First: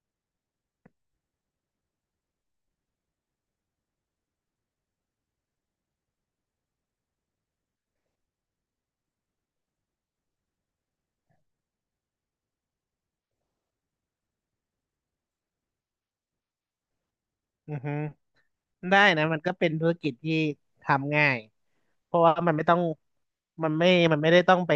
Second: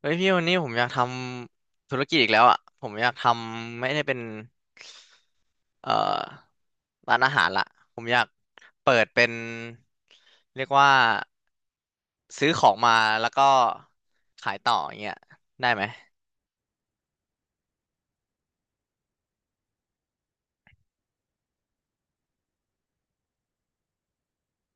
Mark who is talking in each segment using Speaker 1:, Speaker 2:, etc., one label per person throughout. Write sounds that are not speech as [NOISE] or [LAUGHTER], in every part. Speaker 1: เฮ้ยพี่วันนี้ผมอยากทำธุรกิจอีกแล้วอ่ะผมอยากทำไม่ได้เป็นเอ่อร้านอาหารละผมอยากเปิดเป็นเรียกว่าซื้อของมาแล้วก็ขายต่ออย่างเงี้ยได้ไหม
Speaker 2: อือฮึได้นะมันก็เป็นธุรกิจที่ทำง่าย เพราะว่ามันไม่ต้อง มันไม่มันไม่ได้ต้องไป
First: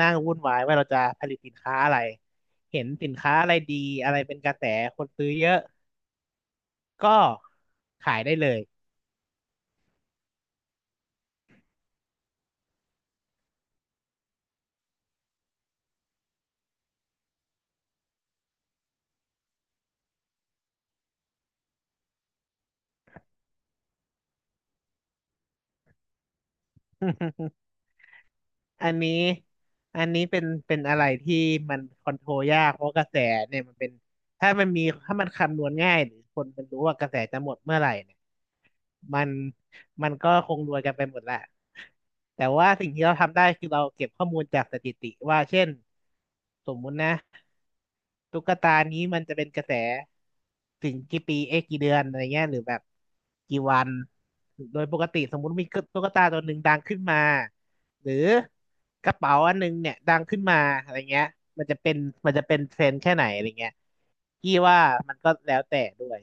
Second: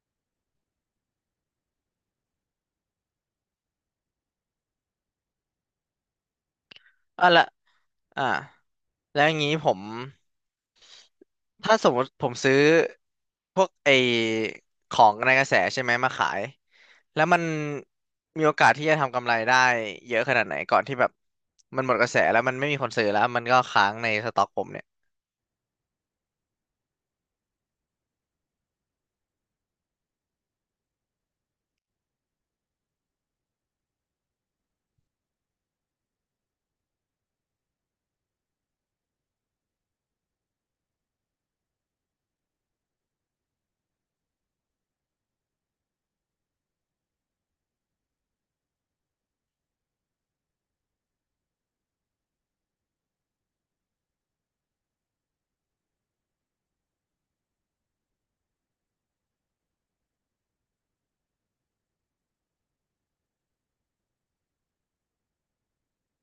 Speaker 2: นั่งวุ่นวายว่าเราจะผลิตสินค้าอะไร เห็นสินค้าอะไรดีอะไรเป็นกระแสคนซื้อเยอะ ก็
Speaker 1: อ่ะละ
Speaker 2: ขาย
Speaker 1: อ่า
Speaker 2: ได้เลย
Speaker 1: แล้วอย่างนี้ผมถ้าสมมติผมซื้อพวกไอของในกระแสใช่ไหมมาขาย แล้วมันมีโอกาสที่จะทำกำไรได้เยอะขนาดไหนก่อนที่แบบมันหมดกระแสแล้วมันไม่มีคนซื้อแล้วมันก็ค้างในสต็อกผมเนี่ย
Speaker 2: [LAUGHS] อันนี้อันนี้เป็นอะไรที่มันคอนโทรลยากเพราะกระแสเนี่ยมันเป็นถ้ามันคำนวณง่ายหรือคนมันรู้ว่ากระแสจะหมดเมื่อไหร่เนี่ยมันมันก็คงรวยกันไปหมดแหละแต่ว่าสิ่งที่เราทำได้คือเราเก็บข้อมูลจากสถิติว่าเช่นสมมุตินะตุ๊กตานี้มันจะเป็นกระแสถึงกี่ปีเอ๊ะกี่เดือนอะไรเงี้ยหรือแบบกี่วันโดยปกติสมมุติมีตุ๊กตาตัวหนึ่งดังขึ้นมา หรือกระเป๋าอันหนึงเนี่ยดังขึ้นมาอะไรเงี้ยมันจะเป็นมันจะเป็นเทรนด์แค่ไหนอะไรเงี้ยพี่ว่ามันก็แล้วแต่ด้วย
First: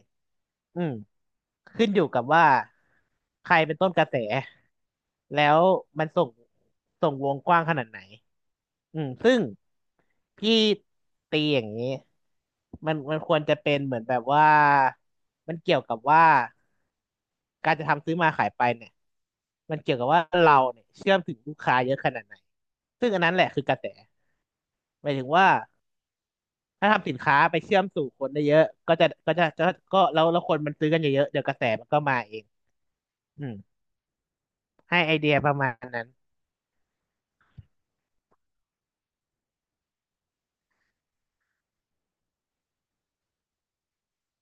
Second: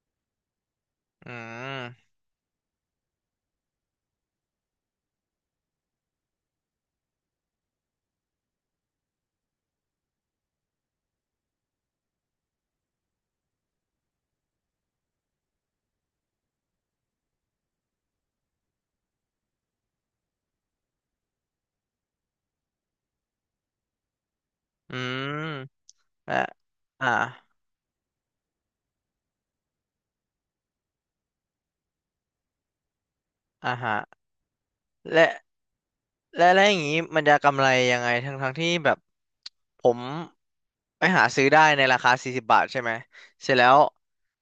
Speaker 2: อืม
Speaker 1: อื
Speaker 2: ขึ้นอยู่
Speaker 1: ม
Speaker 2: กับว่าใครเป็นต้นกระแสแล้วมันส่งวงกว้างขนาดไหน อืมซึ่งพี่ตีอย่างนี้มันควรจะเป็นเหมือนแบบว่ามันเกี่ยวกับว่าการจะทำซื้อมาขายไปเนี่ยมันเกี่ยวกับว่าเราเนี่ยเชื่อมถึงลูกค้าเยอะขนาดไหนซึ่งอันนั้นแหละคือกระแส
Speaker 1: อื
Speaker 2: หมายถึง
Speaker 1: ม
Speaker 2: ว่า
Speaker 1: อ่ะ
Speaker 2: ถ้า
Speaker 1: อ่า
Speaker 2: ทำสินค้าไปเชื่อมสู่คนได้เยอะก็จะก็แล้วคนมันซื้อกันเยอะๆเดี๋ยวกระแสมันก็มาเองอืม
Speaker 1: อ่าฮะ
Speaker 2: ให้ไอ
Speaker 1: และ
Speaker 2: เดียประมาณนั้น
Speaker 1: และอย่างนี้มันจะกำไรยังไงทั้งที่แบบผมไปหาซื้อได้ในราคา40 บาทใช่ไหมเสร็จแล้ว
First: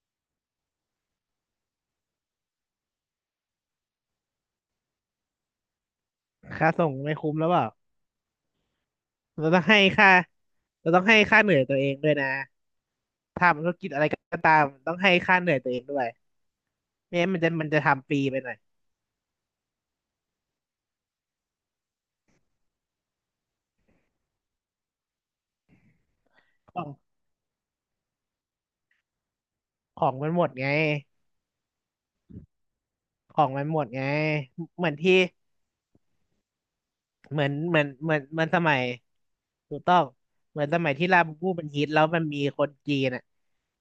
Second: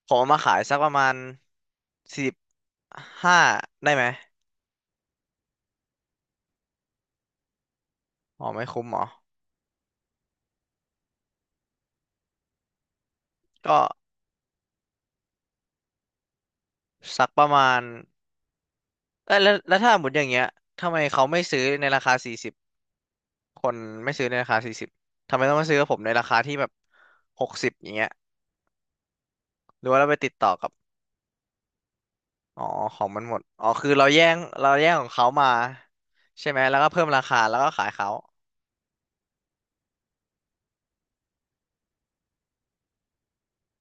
Speaker 1: ผมเอามาขายสักประมาณ45ได้ไหม
Speaker 2: ค่าส่งไม่คุ้มแล้วเปล่า
Speaker 1: อ๋อไม่คุ้มเหรอ
Speaker 2: เราต้องให้ค่าเราต้องให้ค่าเหนื่อยตัวเองด้วยนะ ทำธุร
Speaker 1: ก็
Speaker 2: กิจอะไรก็ตามต้องให้ค่าเหนื่อยตัวเองด้วยไม่
Speaker 1: สั
Speaker 2: งั้น
Speaker 1: ก
Speaker 2: มั
Speaker 1: ป
Speaker 2: น
Speaker 1: ระ
Speaker 2: จะมัน
Speaker 1: มา
Speaker 2: จะ
Speaker 1: ณ
Speaker 2: ทำฟรีไปหน่อย
Speaker 1: เออแล้วแล้วถ้าหมดอย่างเงี้ยทำไมเขาไม่ซื้อในราคาสี่สิบคนไม่ซื้อในราคาสี่สิบทำไมต้องมาซื้อกับผมในราคาที่แบบ
Speaker 2: ของ
Speaker 1: 60อย่างเงี้ยหรือว่า
Speaker 2: ข
Speaker 1: เรา
Speaker 2: อง
Speaker 1: ไป
Speaker 2: มั
Speaker 1: ติ
Speaker 2: น
Speaker 1: ด
Speaker 2: หม
Speaker 1: ต่อ
Speaker 2: ดไง
Speaker 1: กับอ๋อของมันห
Speaker 2: ข
Speaker 1: มด
Speaker 2: องมั
Speaker 1: อ๋อ
Speaker 2: นหมด
Speaker 1: คือ
Speaker 2: ไง
Speaker 1: เราแย่งเรา
Speaker 2: เห
Speaker 1: แย่
Speaker 2: มือ
Speaker 1: ง
Speaker 2: น
Speaker 1: ของ
Speaker 2: ที่
Speaker 1: เขามาใช่ไหมแล้วก็เพิ่มราคา
Speaker 2: เหมือน
Speaker 1: แล้วก็
Speaker 2: เหมือ
Speaker 1: ขา
Speaker 2: น
Speaker 1: ยเขา
Speaker 2: เหมือนเหมือนสมัยถูกต้องเหมือนสมัยที่ลาบูบูมันฮิตแล้วมันมีคนจีนอ่ะ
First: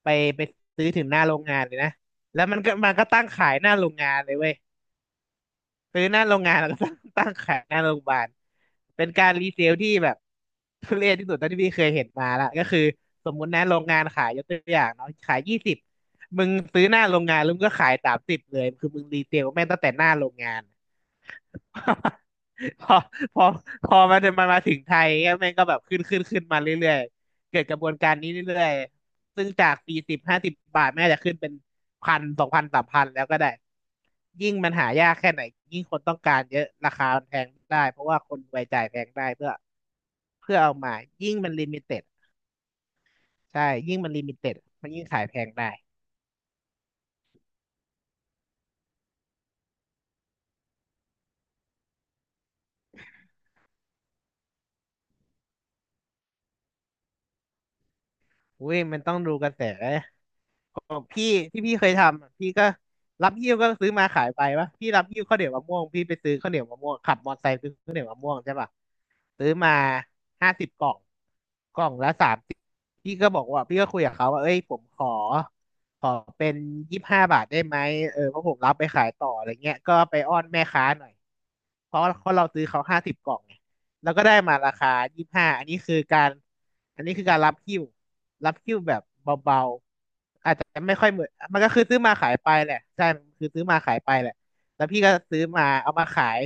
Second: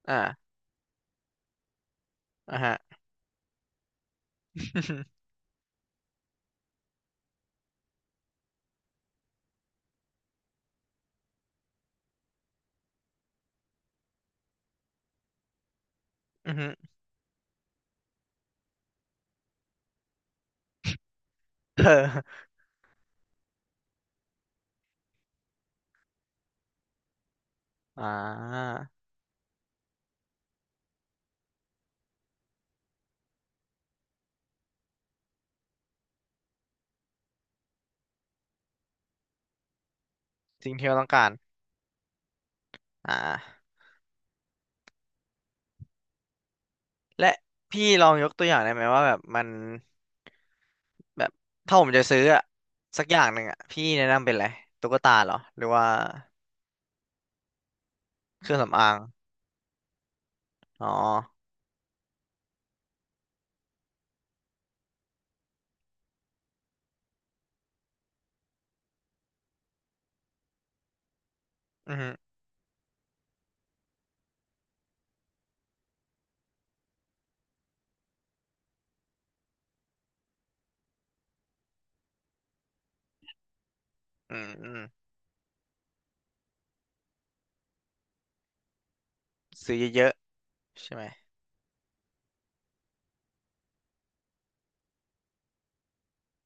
Speaker 2: ไปไป
Speaker 1: อ่า
Speaker 2: ซื้อถึงหน้าโรงงานเลยนะแล้ว
Speaker 1: อ่า
Speaker 2: มันก็
Speaker 1: ฮะ
Speaker 2: มันก็ตั้งขายหน้าโรงงานเลยเว้ย
Speaker 1: [LAUGHS]
Speaker 2: ซื้อหน้าโรงงานแล้วก็ [LAUGHS] ตั้งขายหน้าโรงพยาบาลเป็นการรีเซลที่แบบ [LAUGHS] ทุเรศที่สุดเท่าที่พี่เคยเห็นมาละก็คือสมมุตินะโรงงานขายยกตัวอย่างเนาะขายยี่สิบมึ
Speaker 1: อื
Speaker 2: ง
Speaker 1: อฮึ
Speaker 2: ซื้อหน้าโรงงานแล้วมึงก็ขายสามสิบเลยคือมึงรีเซลแม่งตั้งแต่หน้าโรงงาน
Speaker 1: [LAUGHS] เออ
Speaker 2: พอพอพอมันมาถึงไทยก็แม่งก็แบบขึ้นมาเรื่อยๆเกิดกระบวน
Speaker 1: อ่
Speaker 2: การนี้เรื่อ
Speaker 1: า
Speaker 2: ยๆซึ่งจาก40-50 บาทแม่งอาจจะขึ้นเป็น1,000 2,000 3,000แล้วก็ได้ยิ่งมันหายากแค่ไหนยิ่งคนต้องการเยอะราคามันแพงได้เพราะว่าคนรวยจ่ายแพงได้เพื่อ
Speaker 1: สิ่
Speaker 2: เอา
Speaker 1: งที่
Speaker 2: มา
Speaker 1: เราต้องการ
Speaker 2: ยิ่งมันลิมิเต็ด
Speaker 1: อ่
Speaker 2: ใช่
Speaker 1: า
Speaker 2: ยิ่งมันลิมิเต็ดมันยิ่งขายแพงได้
Speaker 1: และพี่ลองยกตัวอย่างได้ไหมว่าแบบมันแบบถ้าผมจะซื้ออะสักอย่างหนึ่งอะพี่แนะนำเป็นอะไรตุ๊กตาเหรอหรือว่า เครื่อง
Speaker 2: อุ้
Speaker 1: สำ
Speaker 2: ย
Speaker 1: อาง
Speaker 2: มันต้องดูกระแส ขอ
Speaker 1: อ๋อ
Speaker 2: งพี่ที่พี่เคยทำอะพี่ก็รับหิ้วก็ซื้อมาขายไปวะพี่รับหิ้วข้าวเหนียวมะม่วงพี่ไปซื้อข้าวเหนียวมะม่วงขับมอเตอร์ไซค์ซื้อข้าวเหนียวมะม่วงใช่ปะซื้อมาห้าสิบกล่องกล่อ
Speaker 1: อื
Speaker 2: งละ
Speaker 1: ม
Speaker 2: สามสิบพี่ก็บอกว่าพี่ก็คุยกับเขาว่าเอ้ยผมขอเป็น25 บาทได้ไหมเออเพราะผมรับไปขายต่ออะไรเงี้ยก็ไปอ้อนแม่ค้าหน่อยเพราะเราซื้อเขาห้าสิบกล่องไงแล้วก็
Speaker 1: อื
Speaker 2: ได้
Speaker 1: ม
Speaker 2: มา
Speaker 1: อื
Speaker 2: รา
Speaker 1: ม
Speaker 2: คายี่สิบห้าอันนี้คือการรับหิ้วรับหิ้วแบบเบา
Speaker 1: ซื้อเยอะ
Speaker 2: แต่
Speaker 1: ๆใช่
Speaker 2: ไม่
Speaker 1: ไหม
Speaker 2: ค่อยเหมือนมันก็คือซื้อมาขายไปแหละใช่มันคือซื้อมาขายไปแหละแล้วพี่ก็ซื้อมาเอามาขาย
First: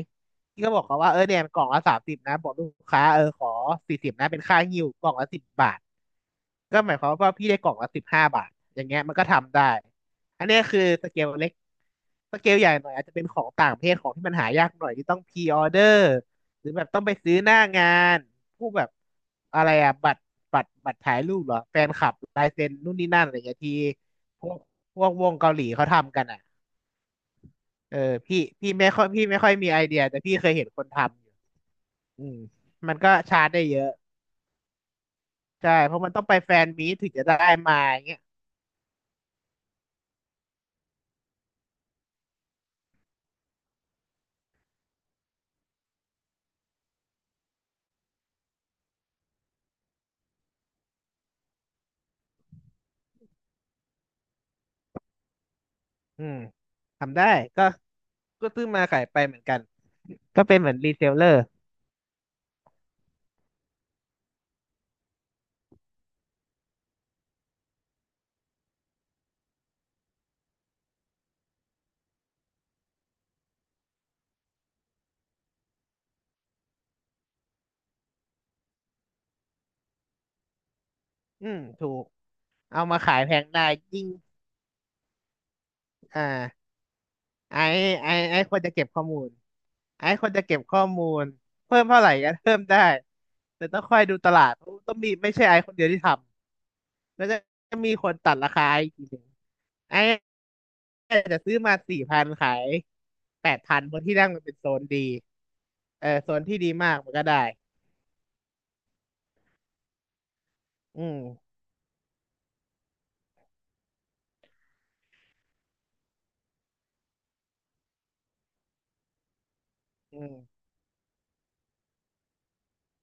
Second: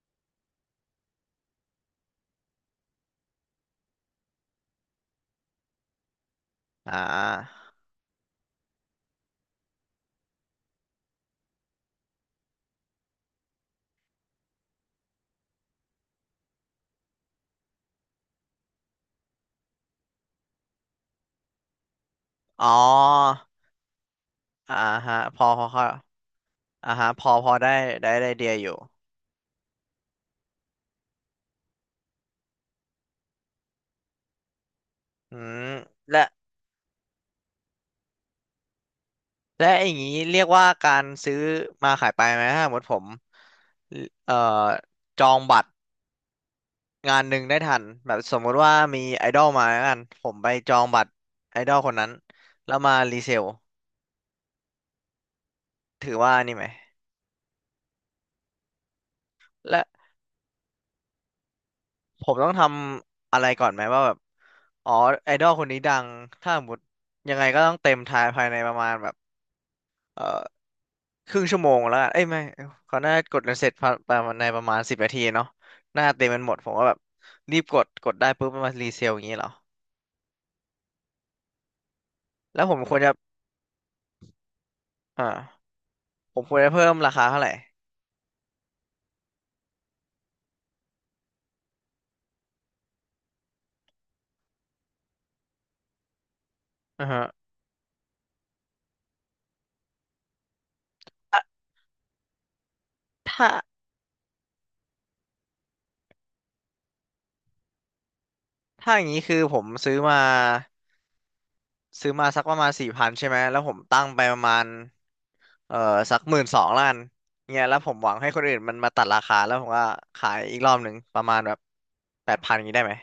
Speaker 2: พี่ก็บอกเขาว่าเออเนี่ยมันกล่องละสามสิบนะบอกลูกค้าเออขอสี่สิบนะเป็นค่าหิ้วกล่องละ 10 บาทก็ห
Speaker 1: อ่
Speaker 2: มายความว่าพี่ได้
Speaker 1: า
Speaker 2: กล่องละ 15 บาทอย่างเงี้ยมันก็ทำได้อันเนี้ยคือสเกลเล็ก สเกลใหญ่หน่อยอาจจะเป็นของต่างประเทศของที่มันหายากหน่อยที่ต้องพรีออเดอร์หรือแบบต้องไปซื้อหน้างานพวกแบบอะไรอะบัตรบัตรถ่ายรูปเหรอแฟนคลับลาย
Speaker 1: อ๋
Speaker 2: เซ็
Speaker 1: อ
Speaker 2: นนู่นนี่นั่นอะไรเงี้ยที่พวก
Speaker 1: อ่า
Speaker 2: พวก
Speaker 1: ฮะ
Speaker 2: วง
Speaker 1: พอ
Speaker 2: เกาห
Speaker 1: พ
Speaker 2: ลี
Speaker 1: อเข้า
Speaker 2: เขาทำกันอ่ะ
Speaker 1: อ่าฮะพอพอได้
Speaker 2: เออ
Speaker 1: ได้ไอ
Speaker 2: พี่
Speaker 1: เดียอ
Speaker 2: พี่
Speaker 1: ยู่
Speaker 2: ไม่ค่อยพี่ไม่ค่อยมีไอเดียแต่พี่เคยเห็นคนทำอยู่อืมมันก็ชาร์จได้เยอะ
Speaker 1: อืม
Speaker 2: ใช่เพราะมัน
Speaker 1: และ
Speaker 2: ต้องไปแฟนมีตถึงจะได้มาอย่างเงี้ย
Speaker 1: และอย่างนี้เรียกว่าการซื้อมาขายไปไหมถ้าสมมติผมเอ่อจองบัตรงานหนึ่งได้ทันแบบสมมุติว่ามีไอดอลมาแล้วกันผมไปจองบัตรไอดอลคนนั้น แล้วมารีเซล ถือ
Speaker 2: อื
Speaker 1: ว่า
Speaker 2: ม
Speaker 1: นี่ไหม
Speaker 2: ทำได้ก็ก็ซื้อมาขายไปเหมือนกัน
Speaker 1: และ
Speaker 2: ก็เป็นเหมือนรีเซลเลอร์
Speaker 1: ผมต้องทำอะไรก่อนไหมว่าแบบอ๋อไอดอลคนนี้ดังถ้าสมมติยังไงก็ต้องเต็มทายภายในประมาณแบบเอ่อครึ่งชั่วโมงแล้วกันเอ้ยไม่เขาน่าจะกดกันเสร็จภายประมาณในประมาณ10 นาทีเนาะหน้าจะเต็มกันหมดผมก็แบบรีบกดกดได้ปุ๊บมันมารีเซลอย่างนี้เหรอ
Speaker 2: อืมถูก
Speaker 1: แล้วผม
Speaker 2: เอา
Speaker 1: ค
Speaker 2: มา
Speaker 1: วรจะ
Speaker 2: ขายแพงได้ยิ่ง
Speaker 1: อ่า
Speaker 2: อ่า
Speaker 1: ผมควรจะเพิ่มราคาเท่าไหร่
Speaker 2: ไอ้ไอ้ควรจะเก็บข้อมูลไอ้ควรจะเก็บข้อมูลเพิ่มเท่าไหร่ก็เพิ่มได้แต่ต้องคอยดูตลาดเพราะต้องมีไม่ใช่ไอ้คนเดียวที่ท
Speaker 1: อือ
Speaker 2: ำแล้
Speaker 1: ฮะ
Speaker 2: วจะมีคนตัดราคาอีกทีหนึ่งไอ้อาจจะ
Speaker 1: อ่ะ
Speaker 2: ซื้อมา4,000ขาย
Speaker 1: ถ้า
Speaker 2: แปดพันเพราะที่นั่งมันเป็นโซนดีเออโซนที่ดีมากมันก็ได้
Speaker 1: ถ้าอย่างนี้คือผมซื้อมา
Speaker 2: อืม
Speaker 1: ซื้อมาสักประมาณสี่พันใช่ไหมแล้วผมตั้งไปประมาณเอ่อสัก10,002,000,000เนี่ยแล้วผมหวังให้คนอื่นมันมาตัดราคาแล้วผมก็
Speaker 2: อื
Speaker 1: ขา
Speaker 2: ม
Speaker 1: ยอีกรอบหนึ่งประมาณแบบแปดพันอย่างนี้ได้ไหม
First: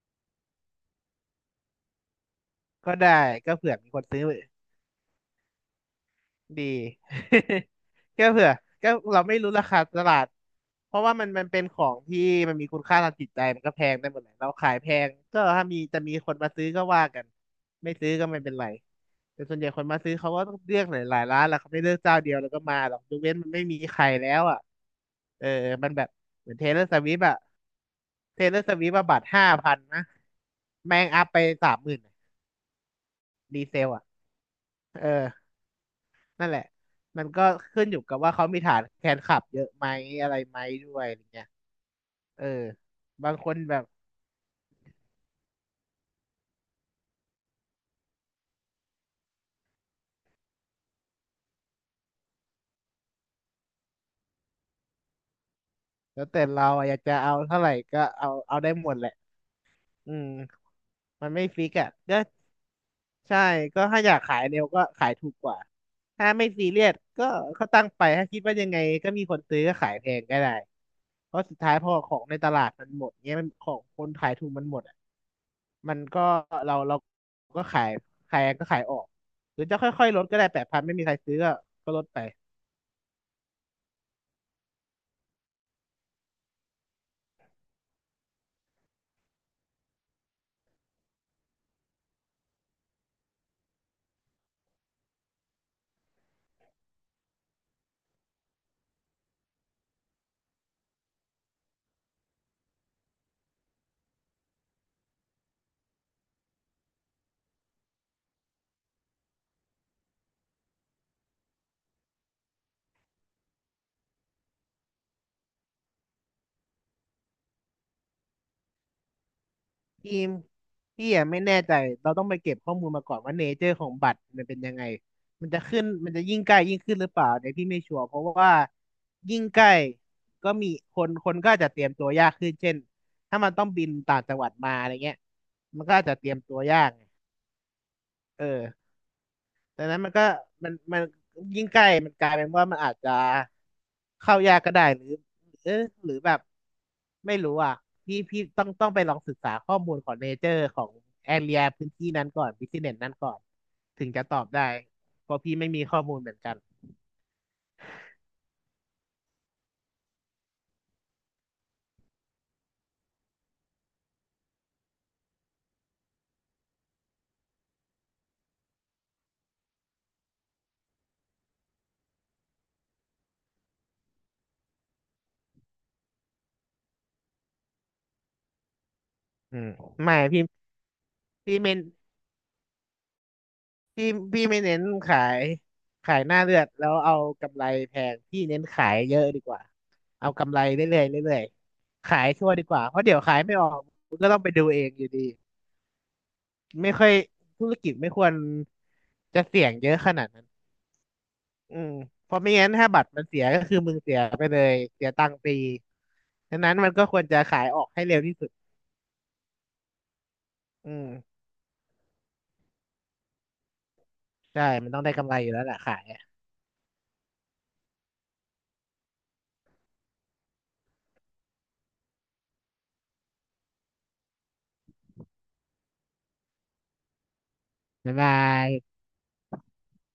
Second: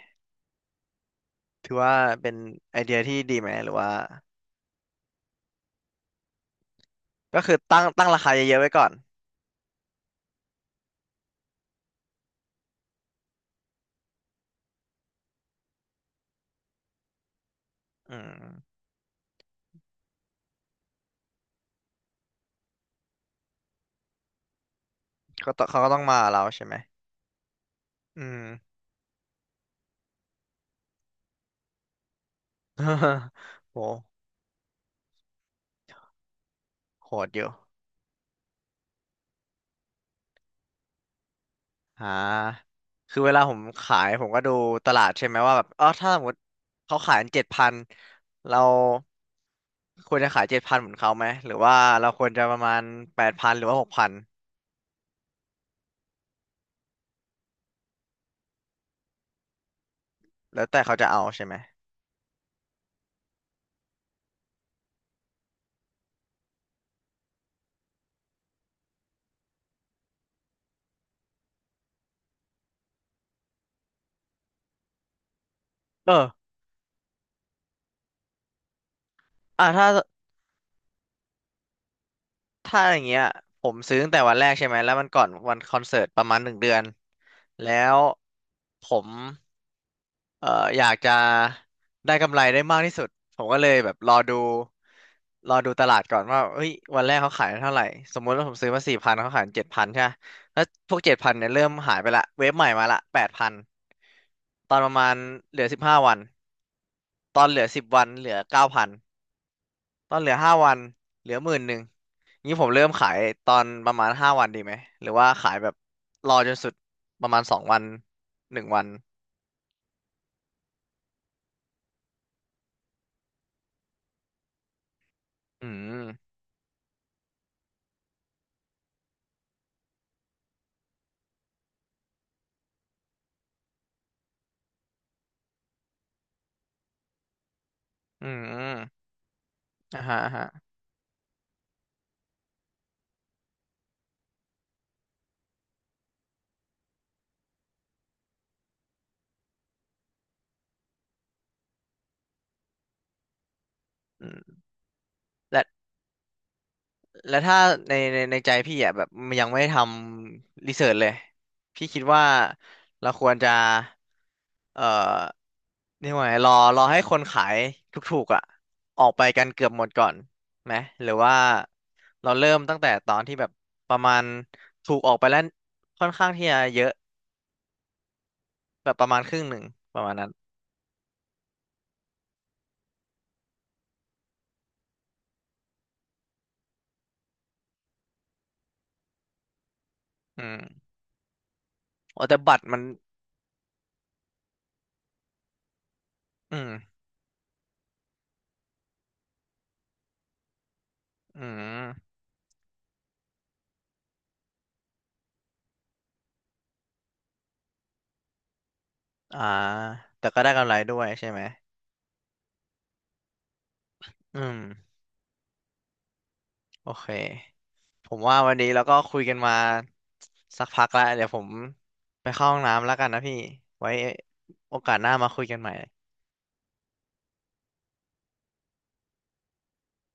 Speaker 1: ถือว่าเป็นไอ
Speaker 2: ก็
Speaker 1: เดียที่
Speaker 2: ได้
Speaker 1: ดีไหม
Speaker 2: ก็
Speaker 1: ห
Speaker 2: เผื่
Speaker 1: รื
Speaker 2: อ
Speaker 1: อ
Speaker 2: มี
Speaker 1: ว่า
Speaker 2: คนซื้อ ดี
Speaker 1: ก็คือตั้ง
Speaker 2: [LAUGHS]
Speaker 1: รา
Speaker 2: ก็
Speaker 1: คาเย
Speaker 2: เผื่อ
Speaker 1: อะๆไว้ก่อ
Speaker 2: ก็
Speaker 1: น
Speaker 2: เราไม่รู้ราคาตลาดเพราะว่ามันเป็นของที่มันมีคุณค่าทางจิตใจมันก็แพงได้หมดแหละเราขายแพงก็ถ้ามีจะมีคนมาซื้อก็ว่ากัน ไม่ซื้อ
Speaker 1: อื
Speaker 2: ก็ไม่
Speaker 1: ม
Speaker 2: เป็นไรแต่ส่วนใหญ่คนมาซื้อเขาก็ต้องเลือกหลายหลายร้านแหละเขาไม่เลือกเจ้าเดียวแล้วก็มาหรอกยกเว้นมันไม่มีใครแล้วอ่ะเออ
Speaker 1: เขาต้องเขา
Speaker 2: มั
Speaker 1: ก็
Speaker 2: น
Speaker 1: ต้อ
Speaker 2: แบ
Speaker 1: ง
Speaker 2: บ
Speaker 1: มากับเรา
Speaker 2: เหมือน
Speaker 1: ใช่ไหมอื
Speaker 2: เท
Speaker 1: ม
Speaker 2: เลอร์สวิฟอะบัตร5,000นะแม่งอัพไป30,000
Speaker 1: [LAUGHS]
Speaker 2: รีเซลอะ
Speaker 1: โห
Speaker 2: เออ นั่นแหละ
Speaker 1: โห
Speaker 2: มัน
Speaker 1: ดอ
Speaker 2: ก็
Speaker 1: ยู่
Speaker 2: ขึ้นอยู่กับว่าเขามีฐานแฟนคลับเยอะไหมอะไรไหมด้วยอะไรเงี้ย
Speaker 1: อ่
Speaker 2: เออ
Speaker 1: าคือ
Speaker 2: บา
Speaker 1: เว
Speaker 2: ง
Speaker 1: ลา
Speaker 2: ค
Speaker 1: ผ
Speaker 2: น
Speaker 1: ม
Speaker 2: แบบ
Speaker 1: ขายผมก็ดูตลาดใช่ไหมว่าแบบอ๋อถ้าสมมติเขาขายเจ็ดพัน7,000เราควรจะขายเจ็ดพันเหมือนเขาไหมหรือว่าเราควรจะประมาณแปดพันหรือว่า6,000
Speaker 2: แล้วแต่เราอะอยากจะเอาเท่าไหร่ก็เอาเอาได้หมดแหละอืม
Speaker 1: แล้วแต่เขาจะเอา
Speaker 2: มันไม่
Speaker 1: ใช่ไหม
Speaker 2: ฟิกอ่ะก็ใช่ก็ถ้าอยากขายเร็วก็ขายถูกกว่า ถ้าไม่ซีเรียสก็เขาตั้งไป ถ้าคิดว่ายังไงก็มีคนซื้อก็ขายแพงก็ได้เพราะสุดท้ายพอของในตลาดมันหมดเงี้ยมันของคนขายถูกมันหมดอะ มัน
Speaker 1: เอ
Speaker 2: ก็
Speaker 1: อ
Speaker 2: เราก็ขายขายก็ขายออกหรือ
Speaker 1: อ่า
Speaker 2: จะ
Speaker 1: ถ้า
Speaker 2: ค่อยๆลดก็ได้แปดพันไม่มีใครซื้อก็ก็ลดไป
Speaker 1: ถ้าอย่างเงี้ยผมซื้อตั้งแต่วันแรกใช่ไหมแล้วมันก่อนวันคอนเสิร์ตประมาณ1 เดือนแล้วผมเอ่ออยากจะได้กำไรได้มากที่สุดผมก็เลยแบบรอดูตลาดก่อนว่าเฮ้ยวันแรกเขาขายเท่าไหร่สมมุติว่าผมซื้อมาสี่พันเขาขายเจ็ดพันใช่ปะแล้วพวกเจ็ดพันเนี่ยเริ่มหายไปละเวฟใหม่มาละแปดพันตอนประมาณเหลือ15 วันตอนเหลือ10 วันเหลือ9,000 ตอนเหลือ5 วันเหลือหมื่นหนึ่งงี้ผมเริ่มขายตอนประมาณห้าวันดีไหมหรือว่าขายแบบรอจนสุดประมาณ2 วัน1 วัน
Speaker 2: ทีมพี่อะไม่แน่ใจเราต้องไปเก็บข้อมูลมาก่อนว่าเนเจอร์ของบัตรมันเป็นยังไงมันจะ
Speaker 1: อื
Speaker 2: ขึ้นมันจะ
Speaker 1: ม
Speaker 2: ยิ่งใกล้ยิ่งขึ้นหรือเปล่าเนี่ยพี่ไม่ชัวร์เพราะว่ายิ่งใกล้ก็มีคนก็อาจจะเตรียมตัวยากขึ้นเช่นถ้ามันต้องบินต่างจังหวัดมาอะไรเงี้ยมันก็อาจจะเตรียมตัวยากไง
Speaker 1: อื
Speaker 2: เออ
Speaker 1: ม
Speaker 2: ดังนั้
Speaker 1: อ่า
Speaker 2: นมัน
Speaker 1: ฮะ
Speaker 2: ก็
Speaker 1: อ่าฮะ
Speaker 2: มันยิ่งใกล้มันกลายเป็นว่ามันอาจจะเข้ายากก็ได้หรือเออหรือแบบไม่รู้อ่ะพี่ต้องไปลองศึกษาข้อมูลของเนเจอร์ของแอเรียพื้นที่นั้นก่อนบิสเนสนั้นก่อนถึงจะ
Speaker 1: อื
Speaker 2: ตอบ
Speaker 1: ม
Speaker 2: ได้เพราะพี่ไม่มี
Speaker 1: และ
Speaker 2: ข้อมูลเหมือนกัน
Speaker 1: แล้วถ้าในใจพี่อ่ะแบบมันยังไม่ได้ทำรีเสิร์ชเลยพี่คิดว่าเราควรจะเอ่อเรียกว่าไงรอรอให้คนขายถูกๆอ่ะออกไปกันเกือบหมดก่อนไหมหรือว่าเราเริ่มตั้งแต่ตอนที่แบบประมาณถูกออกไปแล้วค่อนข้างที่จะเยอะแบบประมาณครึ่งห
Speaker 2: อื
Speaker 1: นึ่ง
Speaker 2: ม
Speaker 1: ประมาณ
Speaker 2: ไม่
Speaker 1: นั้น
Speaker 2: พี่พี่ไม่ พี่พี่ไม่เน้นขายขายหน้าเลือดแล้วเอากำไรแพงพี่เน้นขายเยอะดีกว่าเอา
Speaker 1: อื
Speaker 2: กำไร
Speaker 1: ม
Speaker 2: เรื่อยๆเรื่อยๆขา
Speaker 1: โอ้
Speaker 2: ย
Speaker 1: แต่
Speaker 2: ชั่ว
Speaker 1: บัต
Speaker 2: ดี
Speaker 1: ร
Speaker 2: ก
Speaker 1: มัน
Speaker 2: ว่าเพราะเดี๋ยวขายไม่ออกมันก็ต้องไปดูเองอยู่ดี
Speaker 1: อืม
Speaker 2: ไม่ค่อยธุรกิจไม่ควรจะเสี่ยงเยอะขนาดนั้น
Speaker 1: อื
Speaker 2: อืม
Speaker 1: ม
Speaker 2: เพราะไม่งั้นถ้าบัตรมันเสียก็คือมึงเสียไปเลยเสียตังค์ฟรีดังนั้นมันก็ควรจะขายออกให้เร็วที่สุด
Speaker 1: อ่าแต่ก็ได้กำไรด้
Speaker 2: อื
Speaker 1: วย
Speaker 2: ม
Speaker 1: ใช่ไหมอื
Speaker 2: ใช่มั
Speaker 1: ม
Speaker 2: นต้องได้กำไรอยู่แล้วแหละขายอะ
Speaker 1: โอเค ผมว่าวันนี้เราก็คุยกันมาสักพักแล้วเดี๋ยวผมไปเข้าห้องน้ำแล้วกันนะพี่ไว้โอกาสหน้ามาคุยกันใหม่
Speaker 2: บ๊ายบาย